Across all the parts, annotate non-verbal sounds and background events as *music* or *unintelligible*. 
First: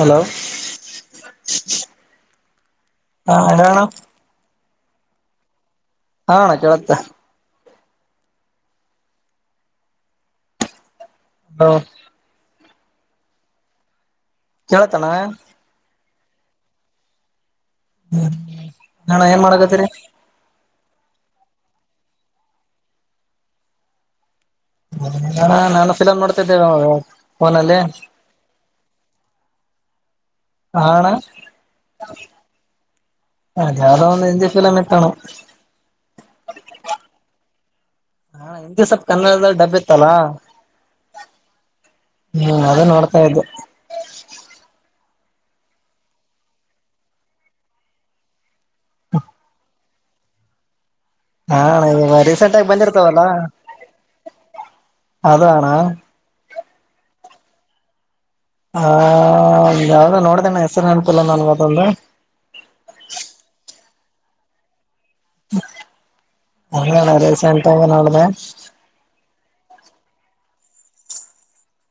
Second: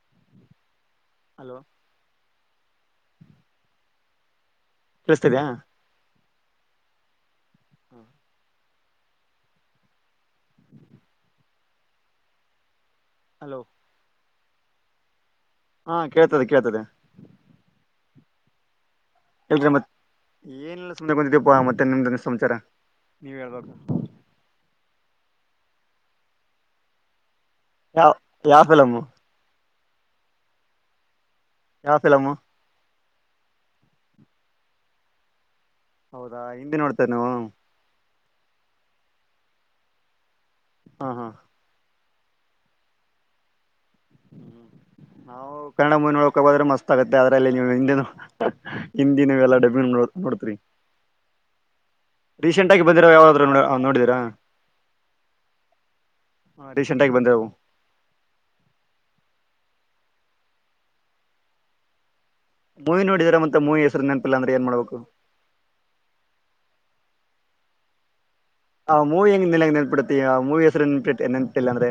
Hello hello ಹಾ ಅಣ್ಣ ಕೇಳೋಸ್ತಿದಿಯ ಹ ಅಣ್ಣ ಕೇಳುತ್ತೆ *inaudible* ಹ ಹಲೋ ಕೇಳತಣ್ಣ ಹಾ ಕೇಳ್ತದೆ ಕೇಳ್ತದೆ *inaudible* ಆ ಅಣ್ಣ ಏನ್ ಹೇಳ್ರಿ ಮತ್ ಮಾಡಕತಿರಿ ಏನಿಲ್ಲ ಸುಮ್ನೆ ಬಂದಿದ್ದೀಪ್ಪಾ ಮತ್ತೆ ನಿಮ್ದ ಏನ್ ಸಮಾಚಾರ ನೀವ ಹೇಳ್ಬೇಕು ನಾನು ಫಿಲಮ್ ನೋಡ್ತಿದೆ ಯಾವ ಯಾವ ಫಿಲಂ ಆ ಅಣ್ಣ ಯಾವ ಫಿಲಂ ಅದು ಯಾವುದು ಒಂದು ಹಿಂಡಿ ಫಿಲಂ ಇತಣ್ಣ ಹೌದಾ ಹಿಂದೆ ನೋಡ್ತೇರಾ ನೀವು ಹಾ ಹಿಂದಿ ಸ್ವಲ್ಪ ಕನ್ನಡದ ಡಬ್ ಇತ್ತಲ್ಲಾ ಹಾ ಹಾ ಹ್ಮ್ ಅದೇ ನೋಡ್ತಾ ಇದ್ದೆ ನಾವು ಕನ್ನಡ ಮೂವಿ ನೋಡಕಬೋದ್ರೆ ಮಸ್ತ್ ಆಗತ್ತೆ ಅದ್ರಲ್ಲಿ ನೀವು ಹಿಂದೆನು ಹಿಂದಿನವೆ ಎಲ್ಲ ಳ್ ಡಬ್ಬಿಂಗ್ ನೋಡ ನೋಡಿದ್ರಿ ಹಾ ಇವಾಗ ಆಗಿ ರೀಸೆಂಟ್ ಆಗ ಬಂದಿರಾವ ಬಂದಿರ್ತಾವಲ್ಲ ಯಾವಾದದ್ರು ನೋಡಿದೀರಾ ಅದು ಅಣ್ಣ ರೀಸೆಂಟ್ ಆಗಿ ಬಂದರವು. ಹ ಯಾವ್ದ ನೋಡ್ದೇಣ್ಣ ಹೆಸರು ನೇಪಲ್ಲ ನನ್ವತ್ತಂದು ಮೂವಿ ನೋಡಿದ್ರ ಮತ್ತೆ ಮೂವಿ ಹೆಸರು ನೆನಪಿಲ್ಲ ಅಂದ್ರೆ ಏನ್ ಮಾಡ್ಬೇಕು ರೀಸೆಂಟ್ ಹಾಗಿ ನೋಡಿದೆ ಆ ಮೂವಿ ಹೆಂಗ್ ನಿೆಂಗಗೆ ನೆನಪುಡ್ತೀಯ ಆ ಮೂವಿ ಹೆಸರು ನೆನ್ಪಿಟ್ಟ ನೆನಪು ಇಲ್ಲಾಂದ್ರೆ ಅಂದ್ರೆ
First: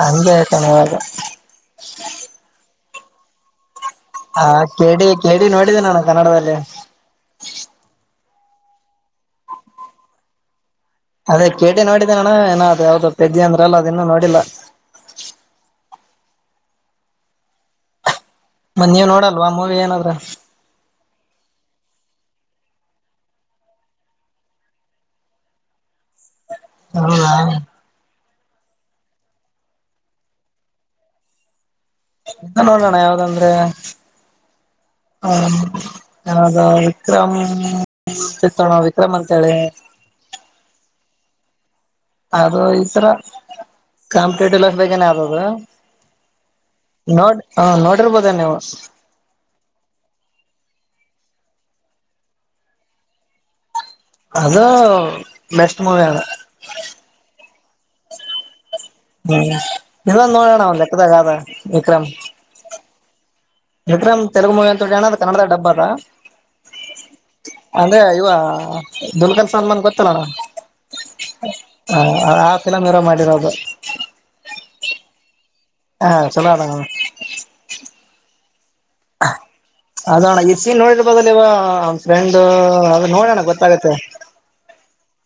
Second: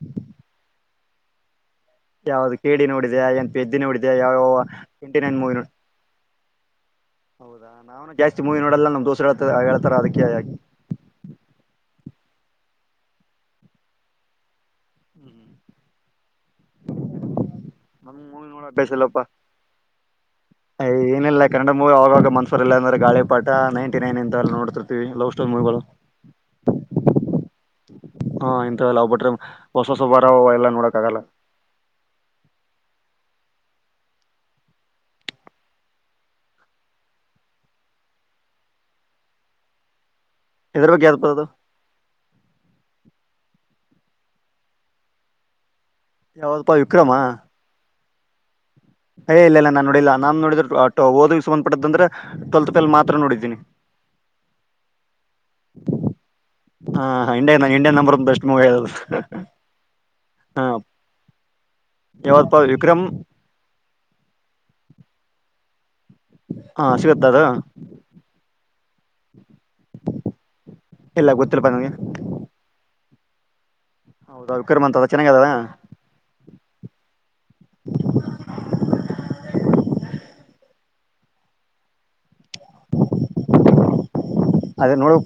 ಹಾಗೆ ಕಣ ಹೇಳಣ್ಣ ಯಾವ್ದ ಕೇಳಿ ನೋಡಿ ಏನ್ಿದ್ದಿನ ನೋಡತ ಹಾ ಕೇಳಿ ಕೇಳಿ ನೋಡಿದ್ದೆ ನಾನು ಕನ್ನಡದಲ್ಲಿ ಹೌದಾ ನಾವುನು ಜಾಸ್ತಿ ಮೂವಿ ನೋಡಲ್ಲ ನಮ್ಮ್ ದೋಸರು ಹೇಳ್ತ ಹೇಳ್ತಾರ ಅದಕ್ಕೆೇ ಆಗಿ ಅದೇ ಕೇಟಿ ನೋಡಿದ್ದ ನಣ ಏನ ಅ ಯಾವ್ದ ತೆಜಿ ಅಂದ್ರ ಅಲ್ಲ ಅದ ಇನ್ನುೂ ನೋಡಿಲ್ಲ ಹ ಮನ್ನ ನೀವ್ ನೋಡಲ್ವಾ ಅಮ್ಮವಿ ಏನಾದ್ರ. ಏನಿಲ್ಲಲ್ಲ ಕನ್ನಡ ಮೂವಿ ಆವಾಗ ಮನ್ಸವರ್ ಇಲ್ಲ ಅಂದ್ರೆ ಗಾಳಿ ಪಾಠ ನೈಂಟಿ ನೈನ್ ಅಂತ ಎಲ್ಲ ನೋಡ್ತಿರ್ತೀವಿ ಲವ್ ಸ್ಟೋರಿ ಮೂವಿಗಳು. ಹ್ಮಾ. ಹಾ ಇಥಲ್ಲ ಹೋಗಬಟ್ರೆ ಹೊಸ ಹೊಸವಬಾರ ಎಲ್ಲಾ ನೋಡಕ್ ಆಗಲ್ಲ. ಎಂತ ನೋಡೋಣ ಯಾವ್ದಂದ್ರೆ ಹ ಯಾವದ ವಿಕ್ರಮ್ ತಿತ್ತೋಣ ವಿಕ್ರಮ್ ಅಂತೇಳಿ. ಇ್ರ ಬಗ್ಗೆ ಯ್ದ ಪತದು. ಅದು ಈ ತರ ಕಾಂಪಿಟೇಟಿವ್ ಲೈಫ್ ಬಗ್ ಏನದು. ಯಾವ್ದಪ್ಪಾ ವಿಕ್ರಮ ಅಬಧನ್ಯವಾದ ಏ ಇಲ್ಲ ಇಲ್ಲ ನಾನ್ ನೋಡಿಲ್ಲ ನಾ ನೋಡಿದ್ರ ಓದಕ್ಕೆ ಸಂಬಂಧಪಟ್ಟದ್ದಂದ್ರೆ ಟ್ವಲ್ ಪ ಮಾತ್ರ ನೋಡಿದ್ದೀನಿ ಅದು ಬೆೆಸ್ಟ್ ಮೂವಿಯಾನ ಇಂಡ ಇಂಡಿಯನ್ ನಂಬರ್ ಒ ಬೆಸ್ಟ್ ಮೂವಿ ಆದು ಇದೊಂದ್ ಹ ನೋಡೋಣ ಒಂದ್ ಲೆಕ್ಕದಾಗ ಅದ ವಿಕ್ರಮ್ ಯಾವಪ್ಪ ವಿಕ್ರಮ್ ವಿಕ್ರಮ್ ತೆಲುಗು ಮೂವಿ ಅಂತಿ ಅಣ ಅದ ಕನ್ನಡ ಡಬ್ಬ ಅ ಹಾ ಸಿಗುತ್ತ ಅದು ಅಂದ್ರೆ ಇವ ಬಲ್ಕಲ್ ಗೊತ್ತಲ್ಲ ನ ಇಲ್ಲ ಗೊತ್ತಿಲ್ಲಪ್ಪ ನನಗೆ ಆ ಫಿಲಮ್ ಇರ ಮಾಡಿ ರಬ ಹೌದ ಅವಿಕ್ರಮ ಅಂತ ಚೆನ್ನಾಗದ ಹಾ ಚಲೋ ಅಣ ಅದಣ ಎ ನೋ ಬದಲುವಂಡ ದು ಅದು ನೋಡೋಣ ಗೊತ್ತಾಗತ್ತೆ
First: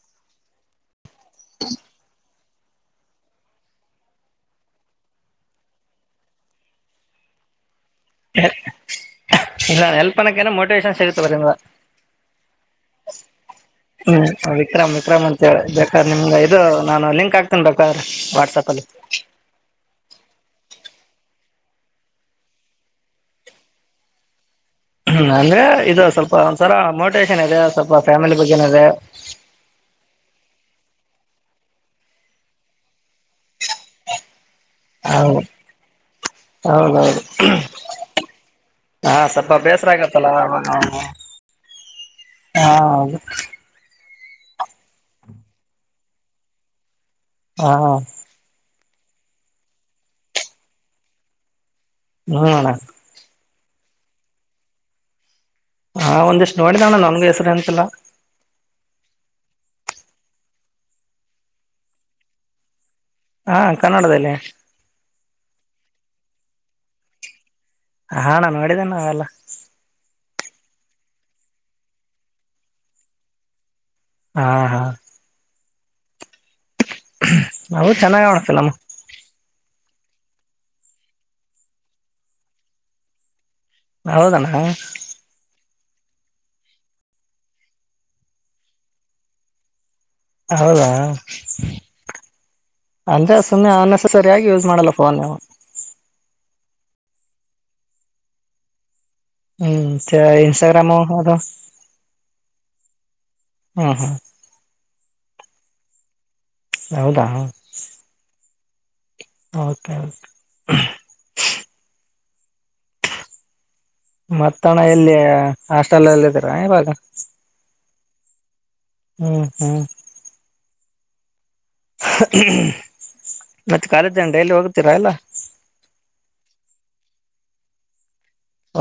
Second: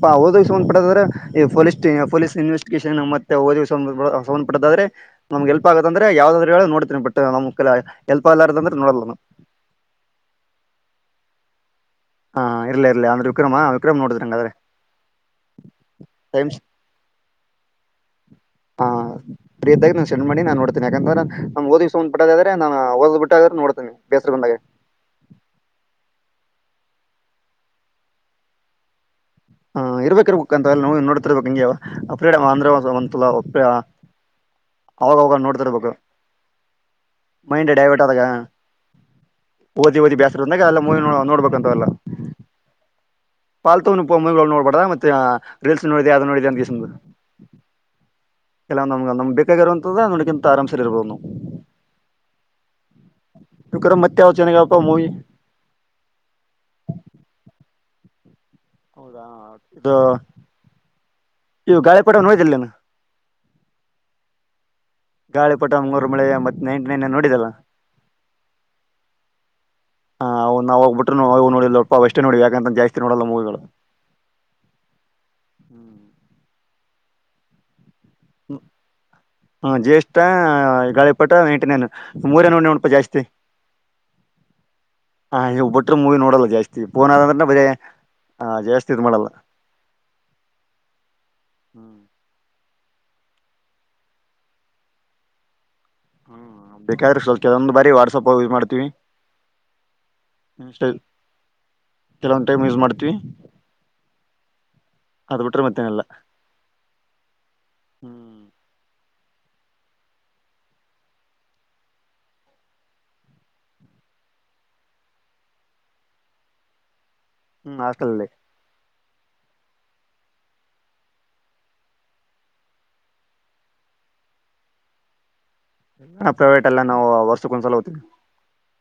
ಪಾ ಹೌದದು್ ಪಡೆದ್ರೆ ಈ ಪೊಲಸ್ ಪೊಲೀಸ್ ಇನ್ವೆಸ್ಟಗೇಷನ್ ಮತ್ತೆಓದ ಸಂಬಂಧಪಟ್ಟಾದ್ರೆ ನಮಗೆಲ್ಪ್ ಆಗೆಂದ್ರೆ ಯಾವದಾದ್ರು ಹೇಳ ನೋಡ್ತೀ ಬಟ್ ನಮ್ ಹೆಲ್ಪ್ ಆಗ್ಲಾರ್ದಂದ್ರೆ ನೋಡಲ್ಲ ನಾನು ಇಲ್ಲ ನ ಎಲ್ಪ್ಪನಕ ಏನ ಮೋಟಿವೇಶನ್ ಸಿಗತ ಬರಿಂದ ಹಾ ಇರ್ಲಿ ಇರ್ಲಿ ಅಂದ್ರೆ ವಿಕ್ರಮ ವಿಕ್ರಮ್ ನೋಡಿದ್ರಿ ಹ್ಮ್ ಹಂಗಾದ್ರೆ ವಿಕ್ರಮ್ ವಿಕ್ರಮ್ ಅಂತ ಬೇಕಾದ್ರ ನಿಮ್ಗೆ ಟೈಮ್ಸ್ ಇದು ನಾನು ಲಿಂಕ್ ಆಗ್ತೇನ ಬೇಕಾದ್ರ ವಾಟ್ಸಪ ಅಲ್ಲಿ ನಡ್ತಿ ಯಾಕಂದ ನ ಓದಿ್ಂದ ಬಿದ್ರ ನಾ ಓದ್ ಬಿಟ್ಟ್ರ ನೋಡ್ತೇಿ ಬೇಸ ಬಂದಾಗ ಹ್ಮ ಅಂದ್ರೆ ಇದು ಸ್ವಲ್ಪ ಒಂದ್ಸರ ಮೋಟಿವೇೇಶನ್ ಇದೆ ಸ್ವಲ್ಪ ಫ್ಯಾಮಿಲಿ ಬಗ್ಗೆನ ಇದೆ ಹಾ ಇರ್ಬೇಕಿ ಇರ್ಬೇಕುಕ್ ಅಂತ ನೋಡ್ತಿರ್ಬೇಕು ಹಿಂಗಗೆ್ರಡ ಆಂಧ್ರಂತಾ ಹೌದು ಹೌದೌದು ಮೈಂಡ್ ಡೈವರ್ಟ್ ಆದಾಗ ಹಾ ಸ್ವಲ್ಪ ಬೇಸರ ಓದಿ ಓದಿ ಆಗತ್ತಲ್ಲ ಬೇಸರ ಬಂದಾಗ ಅವಾಗ ಎಲ್ಲ ಮೂವಿ ನೋಡ್ಬೇಕಂತವಲ್ಲ ಹಾ ಹೌದು ಮೂವಿ ನೋಡ್ಬಾರದ ಮತ್ತೆ ರೀಲ್ಸ್ ನೋಡಿದೆ ಯ ನೋಡಿದೆ ಅಂತ ಹಾ ಎಲ್ಲ ನಮ್ಗೆ ನಮ್ ಬೇಕಾಗಿರುವಂತದ ನೋಡ್ಿಂತ ಆರಾಮಸರ್ ಇರ್ಬಹದುವು ಹ್ಮಣ *unintelligible* ತಕರ ಮತ್ತೆ ಅವ ಚೆನ್ನಾಗಪ್ಪ ಮೂವಿ, ಹಾ, ಒಂದಿಷ್ಟು ನೋಡಿದ ಅಣ್ಣ ನನ್ಗೂ ಹೆಸರುನೆನಪಿಲ್ಲಾ. ಹೌದಾ, ಇದು ಇವು ಗಾಳಿಪಟ ನೋಡ್ದಿಯಲ್ಲ. ಹಾ, ಕನ್ನಡದಲ್ಲಿ ಗಾಳಿ ಪುಟ ಮುಂಗೂರು ಮಳೆ, ಮತ್ತೆ ನೈಂಟಿ ನೈನ್ ನೋಡಿದಲ್ಲಾ.. ಹಾ, ಅಣ್ಣ ನೋಡಿದ್ದೇನೆ ಅವೆಲ್ಲ. ಹಾ್, ನಾವ ಅವಾಗ ಬಿಟ್ಟನವು ನೋಡಿವಿ, ಅಷ್ಟೇ ನೋಡಿವಿ ಯಾಕಂತ ಜಾಸ್ತಿ ನೋಡಲ್ಲ ಮೂವಿಗಳು. ಹಾ, ಹಾ,, ಹ್ಮ್, *inaudible* ಹೌ *unintelligible* ಚೆನ್ನಾಗ ಆವಣ್ಣ ಫಿಲಂ. ಹ ಜ್ಯೇಷ್ಠ ಗಾಳಿಪಟ ಎಂಟನೇ ಮೂರೇ ನೋಡಿನಪ ಜಾಸ್ತಿ., ಹೌದಣ್ಣ. ಹ ಇವು ಮೂವಿ ನೋಡಲ್ಲ ಜಾಸ್ತಿ ಫೋನ್ ಆದ್ರೆ ಬರೇ ಜಾಸ್ತಿ ಇದು ಮಾಡಲ್ಲ. ಹೌದಾ.. ಹ್ಮ್ ಅಂದ್ರೆ ಸುಮ್ಮನೆ ಅ ನೆಸೆಸರಿಯಾಗಿ ಯೂಸ್ ಮಾಡಲ್ಲ ಫೋನ್. ಹ್ಮ್, ಬೇಕಾದ್ರೆ ಸ್ವಲ್ಪದೊಂದ ಬಾರಿ ವಾಟ್ಸಾಪ್ ಯೂಸ್ ಮಾಡ್ತೀವಿ. ಹ್ಮ್, ಇನ್ಸ್ಟ ಇನ್ಸ್ಟಾಗ್ರಾಮು ಅದು. ಕೆಲವೊಂದ್ ಟೈಮ್ ಯೂಸ್ ಮಾಡ್ತೀವಿ ಹ್ಮ್, ಹಾ ಅದ ಬಿಟ್ರೆ ಮತ್ತೇನಿಲ್ಲ. ಹಾ, ಹೌದಾ ಹ ಹ್ಮ್ ಓಕೆ., ಮತ್ತಣ ಎಲ್ಲಿಯ ಹಾಸ್ಟೆಲ್ಲ್ಲ ಇದ್ದೀರಾ ಇವಾಗ. ಹ್ಮ್, ಆಸ್ಟಲಲ್ಲಿ. ಹ್ಮ್, ಹ್ಮ್ ಮತ್ತೆ ಕಾಲೇಜನ ಡೈಲಿ ಹೋಗತೀರಾ ಎಲ್ಲ. ಪ್ರೈವೇಟ್ ಎಲ್ಲ ನಾವು ವರ್ಷಕ್ಕೊಂದ್ ಸಲ ಹೋಗ್ತೀವಿ.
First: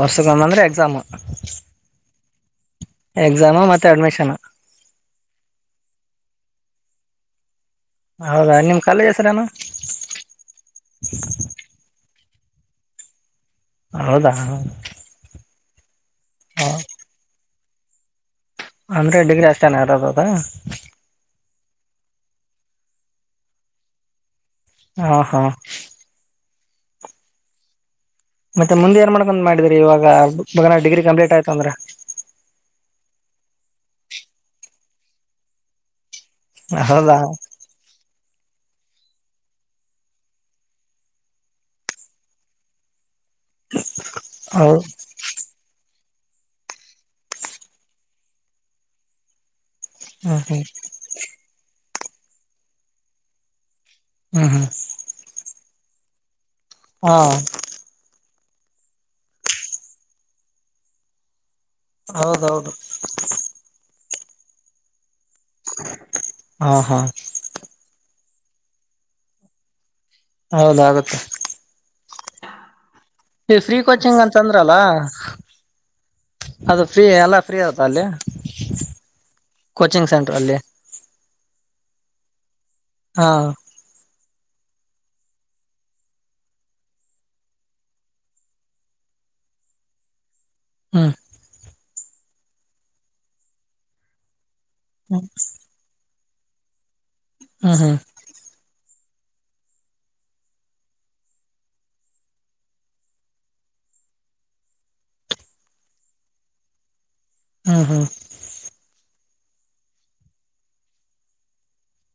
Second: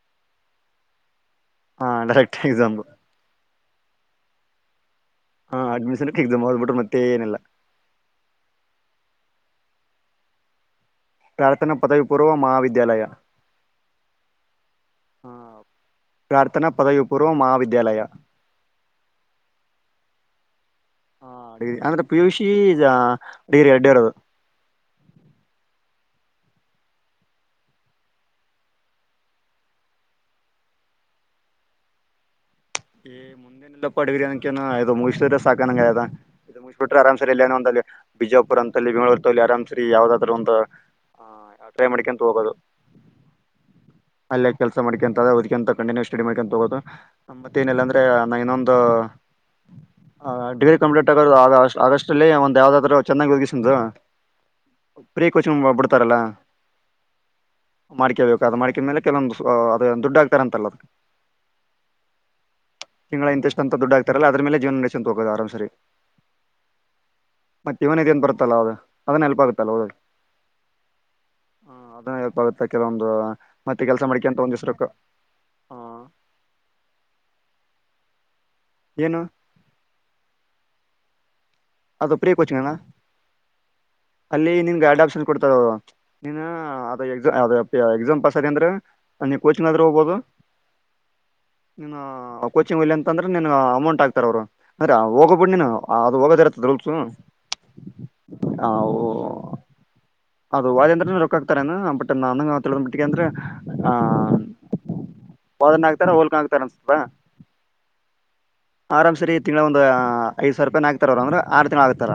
ವರ್ಷಕ್ಕೆ ಒಂದಂದ್ರೆ ಎಕ್ಸಾಮ್., ಹಾ, ಡೈರೆಕ್ಟ್ ಎಕ್ಸಾಮ್, ಎಕ್ಸಾಮ ಮತ್ತೆ ಅಡ್ಮಿಷನ್, ಹಾ, ಅಡ್ಮಿಷನ್ಕ್ ಎಕ್ಸಾಮ್ ಹದ್ಬಿಟ್ಟರು ಮತ್ತೆ ಏನೆಲ್ಲ. ಹೌದಾ, ನಿಮ್ ಕಾಲೇಜ ಹೆಸರನು. ಪ್ರಾರ್ಥನಾ ಪದವಿ ಪೂರ್ವ ಕಾಲೇಜು. ಪೂರ್ವ ಮಹಾವಿದ್ಯಾಲಯ. ಹೌದಾ ಪ್ರಾರ್ಥನಾ ಪದವಿ ಪೂರ್ವ ಮಹಾವಿದ್ಯಾಲಯ. ವಿದ್ಯಾಲಯ., ಅಂದ್ರೆ ಡಿಗ್ರಿ ಅಷ್ಟನ ಇರದ ಅದಾ. ಹಾ ಡಿಗ್ರಿ ಅಂದ್ರೆ ಪಿ, ಯು, ಸಿ ಡಿಗ್ರಿ ಎಡ್ಡು ಇರೋದು. ಹ, ಹಾ,,, ಮತ್ತೆ ಮುಂದೆ ಏನ್ ಮಾಡ್ಕೊಂಡ್ ಮಾಡಿದರಿ ಇವಾಗ ಬಗನ ಡಿಗ್ರಿ ಕಂಪ್ಲೀಟ್ ಆಯ್ತು ಅಂದ್ರ. ಮುಂದೆನೆಲ್ಲಪ್ಪ ಡಿಗ್ರ ಅನಕೇನ ಮುಂದೆಮುಗಿಸಿದ್ರ ಸಾಕಾನಂಗ ಆಗದಾ. ಇದು ಮುಗದಬಿಟ್ರ ಆರಾಮ ಹೌದಾ ಸರಿ ಇಲ್ಲೇನ ಒಂದಲ್ಲಿ ಬಿಜಾಪುರ್ ಅಂತ ಬೆಂಗಳೂರುಲ್ಲಿ ಆರಾಮ್ಸರಿ ಯಾವದಾದರೂ ಒಂದು ಅ ಟ್ರೈ ಮಾಡಿಕೊಂತ ಹೋಗೋದು ಅಲ್ಲೇ ಕೆಲ್ಸ ಹೌದು ಮಾಡ್ಕ ಅಂತ ಹೊದಕೆಂತ ಕಣ ಚಡಿ ಮಾಡ್ಕೊಂಡಂತ ತಗೋದತ್ತ ಮೇನಿಲ್ಲ ಅಂದ್ರೆ ನಾ ಇನ್ನೊಂದು ಹ ಹ್ಮ್ ಹ್ಮ್ ಡಿಗ್ರಿ ಕಂಪ್ಲೀಟ್ ಆಗೋದು ಆ ಆಗಸ್ಟ್ ಅಷ್ಟಲ್ಲಿ ಒಂದು ಯಾವದಾದ್ರು ಚೆನ್ನಾಗಿ ಒದಗಸಿದರು ಹ್ಮ್ ಹ್ಮ್ ಉಪರ ಕುಚ್ ಮುಬಡ ತರಲ ಹಾ ಅದು ಮಾಡ್ಕಿದ ಮೇಲೆ ಕೆಲವೊಂದು ಅದ ದುಡ್ಡ ಆಗ್ತಾರ ಅಂತಲ್ಲ ಅದಕ್ಕೆ ಹೌದೌದು ತರ ಅದ್ರೇಲೆ ಜವನ ನಸ ಹೋಗೋದು ಆರಾಮ್ ಸರಿ ಹಾ ಹಾ ಮತ್ತೆ ಇವನದ ಏನ್ ಬರ್ತ್ತ ಹೌದು ಅದನ್ನ ನೆಲ್ಪ ಆಗುತ್ತಲ್ಲ ಹೌದದು ಹೌದ ಆಗುತ್ತೆ ಬತ ಕೆಲಮ ನೀ ಫ್ರೀ ಕೋಚಿಂಗ್ ಅಂತ ಅಂದ್ರಲ್ಲ ಅದು ಫ್ರೀ ಅಲ್ಲ ಏನು *inaudible* ಕೋಚಿಂಗ್ ಸೆಂಟರ್ ಅಲ್ಲಿ ಅದು ಪ್ರಿಯ ಕೋಚಿಂಗನಾ ಹಾ ಅಲ್ಲ ನಿ ಡಪ್ನ್ ಕೊಡ್ತ ಎಕ್ಸಾಮ್ ಪಾಸ್ ಅಂದ್ರೆ ಕೋಚಿಂಗ್ ಆದ್ರೂ ಹೋಗಬಹದು ಹ್ಮ ನೀನ್ ಕೋಚಿಂಗ್ ಹೊಲಿ ಅಂತಂದ್ರೆ ನಿನ್ ಅಮೌಂಟ್ ಆತಾರ ಅವ್ರು ಅಂದ್ರೆ ಹೋಗೋಬ ಬಿಡ್ ನೀನು ಅದು ಹೋಗೋದ *inaudible* *inaudible* ಹ್ಮ್ ಹ್ಮ್ ಓ ಅದು ವಾದ ಅಂದ್ರ ರೊಕ್ಕ ಹಾಕ್ತಾರ ಬಟ್ ನ ತಿ ಮಟ್ಟಿಗೆ ಅಂದ್ರೆ ಆ ವಾದನ ಹಾಕ್ತಾರ ಹೋಲ್ಕ ಹಾಕ್ತಾರ ಅನ್ ಸ್ಲ್ಪ ಹ್ಮ ಹಾ ಆರಾಮ್ ಸರಿ ತಿಳ ಒಂದು ದು ಸಾವಿ ರಪಾಯ ನ ಹಾಕ್ತಾರ ಅವ್ರರ ಆರ್ ದಿನ ಆಗ್ತಾರ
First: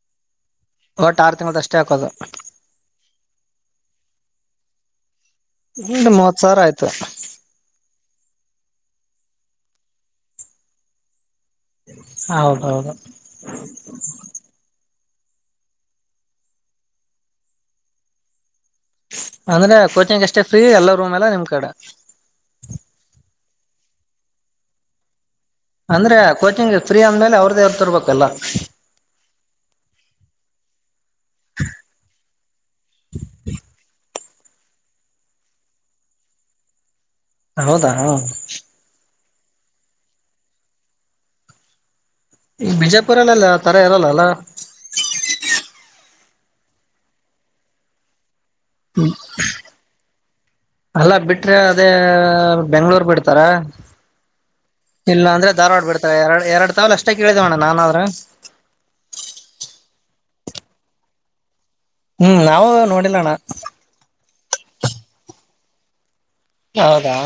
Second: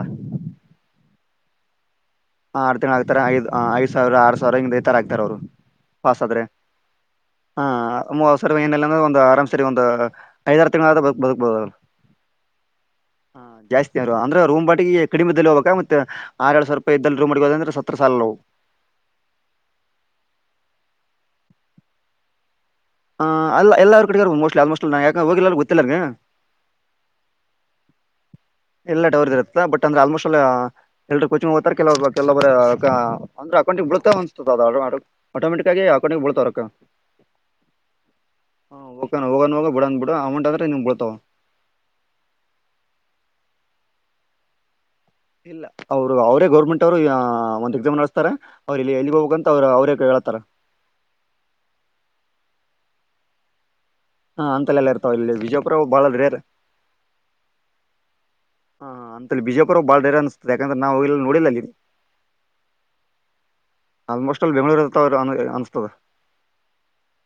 ಒಟ್ಟ ಆರು ತಿಂಗಗಳು ಅಷ್ಟೇ ಹಾಕೋದು ಆ ಆರ್ ತಿಗಳು ಆಗ್ತಾರೆ ಆಯದು ಹ ಐದು ಸಾವರ ಆ ಸಾವರ ಹಂಗ್ ಥರ ಆಗ್ತ ಅವರು ಪಸ್ ಮೂವತ್ ಆದ್ರೆ ಸಾವಿರ ಆಯ್ತು ಹಾ ಮೂ ಅವಸರ ಏನೆಲ್ಲ ಒಂದು ಆರಾಮ್ ಸರಿ ಒಂದು ಐದಾರು ತಿಂಗಳ ಬ ಹೌದೌದು ಜಾಸ್ತಿ ಅಂದ್ರೆ ರೂಮ್ ಬಾಟಿಗೆ ಕಡಿಮೆದಲ್ಲಿ ಹೋಗಾಗ ಮತ್ತೆ ಆ ಎರ ಸಾವರ ಪ್ದೂಮ ಸಾಲ ಅಂದ್ರೆ ಕೋಚಿಂಗ್ ಅಷ್ಟೇ ಫ್ರೀ ಎಲ್ಲ ರೂಮ್ ಎಲ್ಲ ನಿಮ ಕಡೆ ಆ ಅಲ್ಲ ಎಲ್ಲರರು ಕಡೆ ಮೋ ಆಲ್ಮೋಟ್ ನ ಅಂದ್ರೆ ಕೋಿಂಗ ್ರೀ ಅಂದ್ಮೇಲೆ ಅವ್ರದ್ದೇ ಅವ್ರ ತೊರ್ಬೇಕು ಕಲ ಎಲ್ಲಾ ಡವರ್ ಇರುತ್ತ ಬಟ್ ಅಂದ್ರೆ ಆಲ್ಮೋಸ್ಟ್ ಎಲ್ರು ಕೋಚಿಂಗ್ ಹೋಗ್ತಾರೆ ಕೆಲ ಕೆಲ ಅಂದ್ರೆ ಅಕೌಂಟ ಬಳುತ್ತ ಆಟೋಮೆಟಿಕ್ಗಿ ಹಾಕೊಂಡ ಬಳ್ತರಕ್ಕ ಹೌದಾ ಹ ಹೋಗನ್ ಹೋಗ ಬಿಡನ್ ಬಿಡ ಅಮೌಂಟ್ ಆದ್ರೆ ಇಮ್ ಬಿಡ್ತಾವ ಈ ಬಿಜಾಪುರಲ್ಲೆಲ್ಲ ತರ ಇರಲ್ಲಲ್ಲ ಇಲ್ಲ ಹೌದು ಅವರೇ ಗೌರ್ಮೆಂಟ್ ಅವರು ಒಂದ ಎಕ್ಸಾಮ್ ನಡೆಸ್ತಾರೆ ಅವ್ರು ಇಲ್ಲಿ ಹ್ಮ ಎಲ್ಲಿಗೆ ಹೋಗ್ಬೇಕಂತ ಅವ್ರು ಅವರೇ ಹೇಳ್ತಾರ ಅಲ್ಲ ಬಿಟ್ರೆ ಅದೇ ಬೆಂಗ್ಳೂರ್ ಬಿಡ್ತಾರ ಹಾ ಅಂತಲ್ಲೆಲ್ಲ ಇರ್ತಾವ ಇಲ್ಲ ಇಲ್ಲಿ ಅಂದ್ರೆ ಬಿಜಾಪುರ ಧಾರ್ವಾಡ್ ಬಾಳ ಬಿಡ್ತಾರೆ ರೇರ್ ಎರಡ್ ಎರಡ್ ತಾವಲ್ ಅಷ್ಟೇ ಕೇಳಿದೇವಣ್ಣ ನಾಾನಾದ್ರೂ ಹ ಹಾ ಅಂತಲ್ಲಿ ಬಿಜಯಪುರ ಬಾಳ್ ಬಡೇ ಅಿಸ್ತದೆ ಯಾಕಂದ್ರ ನಾವು ಇಲ್ಲ ನೋಡಿದ ಹ್ಮ್ ನಾವವು ನೋಡಿಲ್ಲಣ ಪ್ಪ ಹೌದಾ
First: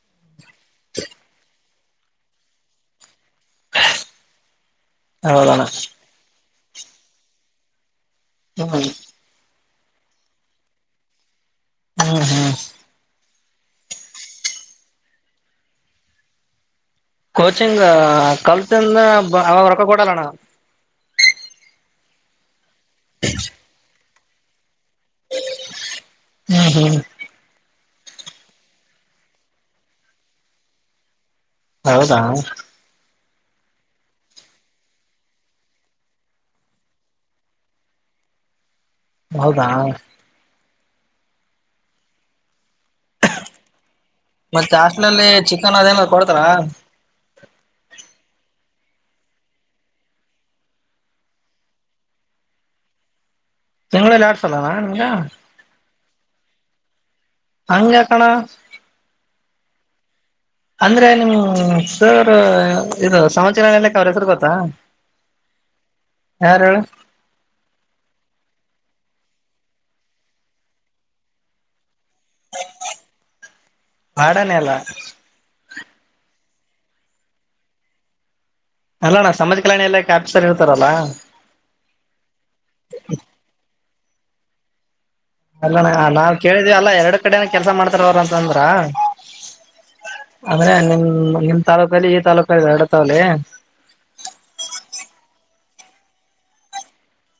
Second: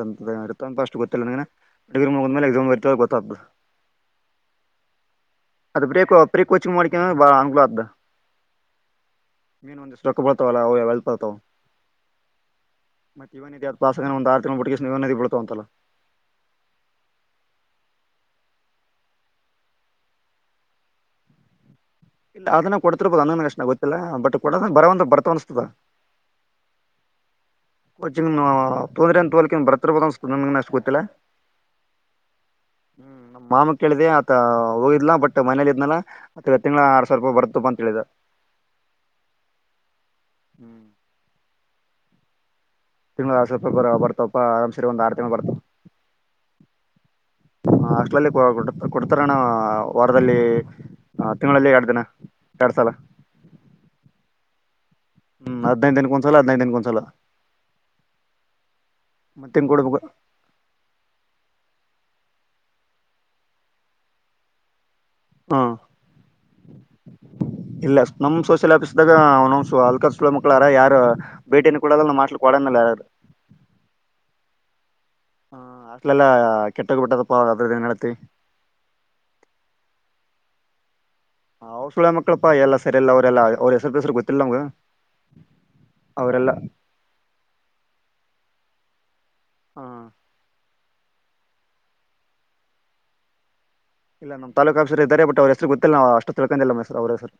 ಹ್ಮ್ಮ್. ತಪ ಅಷ್ಟು ಗೊತ್ತಿಲ್ಲ ನಗೆ ಡಿಗ್ರಗ ಮಲೆ ಎಕ್್ರ್ತ ಗೊತ್ತ ಹದಣ ರಿ ಕೋಚಿಂಗ ಮಾಡಕ ಬಾ ಆಂಗ್ಲ ಅದ. ಹ್ಮ. ಮೀನು ಒಂದಷ್ಟುೊಕ್ಕ ಬಡ್ತಾವ ಅಲ್ಲಲ್ಪಡ್ತಾವವು. ಹ್ಮ್ ಹ್ಮ್. ಮತ್ತೆ ಇವನ ಅ ಪಾಸಗ ಒಂದಂದು ಆರು ತಿ ಬಿಟ್ಟಿಗೆ ಸ್ ಇವನ ಬಿಡ್ತಾವ ಅಂತಲ್ಲ. ಕಚಿಂಗ್ ಕಲ್ತಿಂದ ವರಕ ಕೊೂಡಾಲಣ್ಣ. ಇಲ್ಲ ಅದನ್ನ ಕೊಡ್ತಿರಬದು ಅ ನನಷ್ಟ ಗೊತ್ತಿಲ್ಲ ಬಟ್ ಡ ಬರುವಂತ ಬರ್ತಾ ಅನಿಸ್ತದ ಹ್ಮ್ ಹ್ಮ್ ಕೋಚಿ ನಿಮ ತೊಂದ್ರ ಅಂತೋಲಿಕ ಬರ್ತಿರ್ಬೋ ಅನ್ ಅಷ್ಟ ಗೊತ್ತಿಲ್ಲ ಹೌದಾ *unintelligible* ಹ್ಮ್ ನಮ್ಮ ಮಾಮ ಕೇಳಿದ ಆತ ಹೋಗಿದ್ಲಾ ಬಟ್ ಮನೇಲಿ ಇದ್ನಲ್ಲ ಆತ್ಗ ತಿಂಗಳಳ ಆರ್ ಸಾವಿರ ರೂಪಾಯಿ ಬರುತ್ತಪ್ಪ ಅಂತ ಹೇಳಿದ ಹೌದಾ ತಿಂಗಳ ಆರ್ ಸಾವಿರ ರೂಪಾಯಿ ಬರ್ತಪ್ಪ ಮತ್ತೆ ಆರಾಮ್ಸರಿ ಒಂದ್ ಆರ್ ಹಾಸ್ಲಲ್ಲಿ ತಿಂಗಳ ಬರ್ತಪ್ಪ ಚಿಕನ್ ಅದೇನ ಕೊಡ್ತಾರ ಹ ಅಷ್ಟರಲ್ಲಿ ಕೊಡ್ತಾರಣ ವಾರದಲ್ಲಿ ತಿಂಗಳಲ್ಲಿ ಎರಡು ದಿನ ಎರಡು ಸಲ ತಿಂಲ್ಲಿ ಆಡ್ಸಲ್ಲಲ್ಲ ಹ್ಮ್ ಹದ್ೈದು ದಿನ ಒಂದು ಹದಿನೆಂದು ದಿನಕೊನ್ಸಲ ಹಗೆ ಕಣ ಮತ್ತೆ ಹೆಂಗ ಕೊಡ್ಬೇಕ *unintelligible* ಅಂದ್ರೆ ನಿಮ ಸ ಇದು ಸಮಾಚಾರ ನಲೆಕ್ಕ ಅವ್ರ ಹೆಸರು ಗೊತ್ತಾ ಹಾ ಯಾರು ಹೇಳು ಇಲ್ಲ ನಮ ಸ ಾಪಿಸಿದಾಗ ಅವ ಅಕ ಸುಲ ಮಕ್ಕಳಾರ ಯಾರ ಭೇಟಿನ ಕೂಡಲ್ಲ ಮಾಡ್ ಕೊಡಲ್ಲ ಯಾರ ಕಡನೆಲ್ಲ ಹ ಅಗ್ಲೆಲ್ಲಾ ಕೆಟ್ಟೋಗ ಬಿಟ್ಟದಪ್ಪ ಅದ್ರದ್ದನ್ ನಡತಿ ಅಲ್ಲ ನಾ ಸಮಾಜ ಕಲ್ಯಾಣಿ ಎಲ್ಲ ಕಾಪಿಸಸರ್ ಇರ್ತಾರಲ್ಲ ಹ ಅವ್ರು ಸುಳ್ಯ ಮಕ್ಕಳಪ್ಪಾ ಎಲ್ಲ ಸರಿಯಲ್ಲ ಅವರೆಲ್ಲ ಅವ್ರ ರ್ಸರ್ ಗತ್ತಿರ್ಲಗೆ ಅಲ್ಲ ನಾವ್ ಕೇಳಿದಿವವಿ ಅಲ್ಲ ಎರಡು ಕಡೆನ ಕೆಲ್ಸ ಮಾಡ್ತಾರ ಅವ್ರ ಅಂತಂದ್ರ ಹ ಆದ್ರೆ ನಿಮ ಹ್ಮ ನಿಮ್ ತಾಲೂಕಲ್ಲಿ ಈ ತಾಲ್ಲೂಕ ಇದೆ ಎರಡ ತಾವಲಿಿ ಇಲ್ಲ ನಮ್ ತಾಲೂಕ್ ಆಫೀಸರ್ ಇದ್ದಾರೆ ಬಟ್ ಅವ್ರ ಗೊತ್ತಿಲ್ಲ ಅಷ್ಟು ತಿಳ್ಕೊಂಡಿಲ್ಲ ಮರ್ ಅವರೇ ಸರ್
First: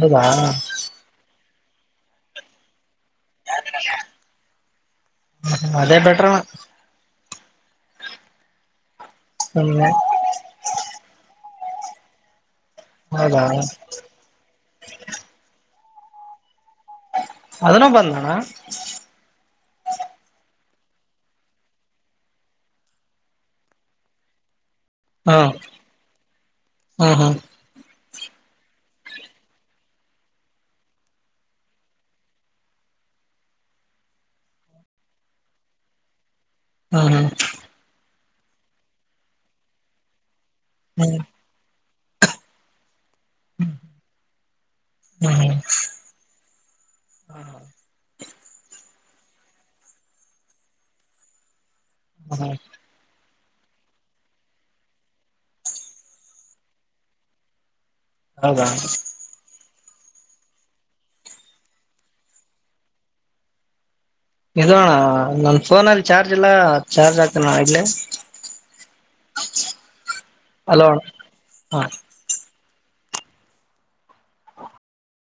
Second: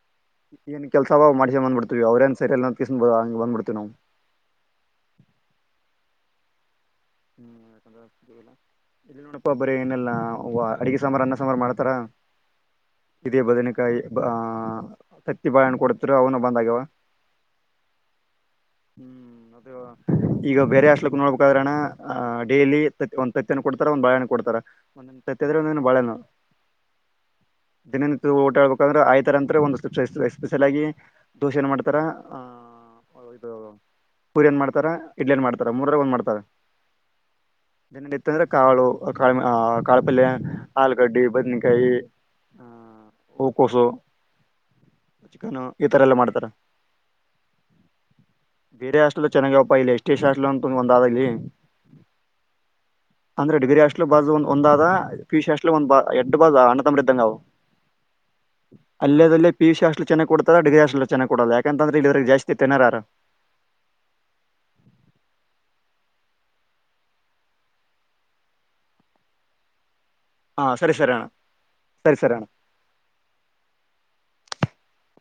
ಹೌದಾ ಏನ್ ಕೆಲ್ಸಾವ ಮಾಡ ಮಂದ್ಡ್ತೀ ಅವ್ರೇನ್ ಸರಿಯ ಪಯನ್ಪತ್ತನವು ಹ ಅದೇ ಬೆಟರ್ ಹ್ಮ್ಕಲ್ಲ *unintelligible* ಇಲ್ಲಿ ನೋಡಪ್ಪಾ ಬರೇ ಸುಮ್ನೆ ಏನಲ್ಲಾ ಅಡಿಗೆ ಸಾರ್ರ ಅ ಸುಮಾರು ಮಾಡ್ತಾರ ಇದೇ ಹೌದಾ ಬದನಕಾಯ ತತ್ತಿ ಬಾಳಣ ಕೊಡ ಹ ಅವನು ಬಂದಗ್ಯವ ಅದನ್ನ ಬಂದಣ ಹ್ಮ್ ಅದು ಈಗ ಬೇರೆ ಅಷ್ಟಲಕ್ ನೋಡ್ಬೇಕಾದ್ರಣ ಡೈಲಿ ತತ್ ಒಂದ್ತ್ತನ್ನು ಕೊಡ್ತಾರ ಒಂದ್ ಬಾಳೆನ ಕೊಡ್ತಾರ ಹಾ ಒಂದದ್ರ ಒಂದ ಬಾಳೆನು ಹ್ಮ್ ಹ್ಮ್ ದಿನ. ಇ ಓಟ ಹಬೇಕಂದ್ರೆ ಆಯ್ತರ ಅಂತ ಒಂದು ಸ್ಪ್ ಸ್ಪೆಷಲ್ ಆಗಿ ದೋಸೆ ಏನ್ ಮಾಡ್ತಾರೆ. ಪೂರಿ ಏನ್ ಮಾಡ್ತಾರ ಇಡ್ಲಿ ಏನ್ ಮಾಡ್ತಾರ ಮೂರರೆ ಒಂದ್ ಮಾಡ್ತಾರ. ಹಾ ಹಾ. ತಂದ್ರೆ ಕಾಳು ಕಾಳ ಕಾಳಪಲ್ಲ್ಲಯ. ಹ್ಮ್ ಆಲೂಗಡ್ಡಿ ಬದನಕಾಯಿ. ಹೂಕೋಸು. ಹ್ಮ ಹ ಚಿಕನ್ ಈ ತರ ಎಲ್ಲ ಮಾಡ್ತಾರೆ. ಬೇರೆ ಹಾಸ್ಟೆಲ್ ಎಲ್ಲಾ ಚೆನ್ನಾಗ ಅವ ಪಾ ಇಲ್ಲಿ S T S C hostel ಅಂತನು ಒಂದಾದ ಇಲ್ಲಿ ಹ್ಮ್ ಹ್ಮ್ ಅಂದ್ರೆ ಡಿಗ್ರಿ ಹಾಸ್ಟೆಲ್ ಬಾಜು ಒಂದಾದ ಪಿಯುಸಿ ಹಾಸ್ಟೆಲ್ ಒಂದ ಬಾಜು ಒ ಎಡ್ಡು ಬಡ್ಡು ಅಣ್ತಮ್ಮಂದಿರ್ ಇದ್ದಂಗಅವ. ಹೌದಾ. ಪಿ ಯು ಸಿ ಹಾಸ್ಟೆಲ್ ಚೆನ್ನಾಗಿ ಕೊಡ್ತಾರ ಡಿಗ್ರಿ ಹಾಸ್ಟೆಲ್ದಾಗ ಚೆನ್ನಾಗಿ ಯಾಕಂತಂದ್ರ ಇದ್ರ ಜಾಸ್ತಿ ತಿನ್ನೋರು ಯಾರ. ಇದು ನನ್ ಫೋನ ಅಲ್ಲಿ ಚಾರ್ಜ್ ಇಲ್ಲ ಚಾರ್ಜ್ ಆಗ್ತನಾ ಇಡ್ಲೆ. ಹಾ ಸರಿ ಸರಿಯಣ್ಣ ಸರಿ ಸರಿಯಣ್ಣ.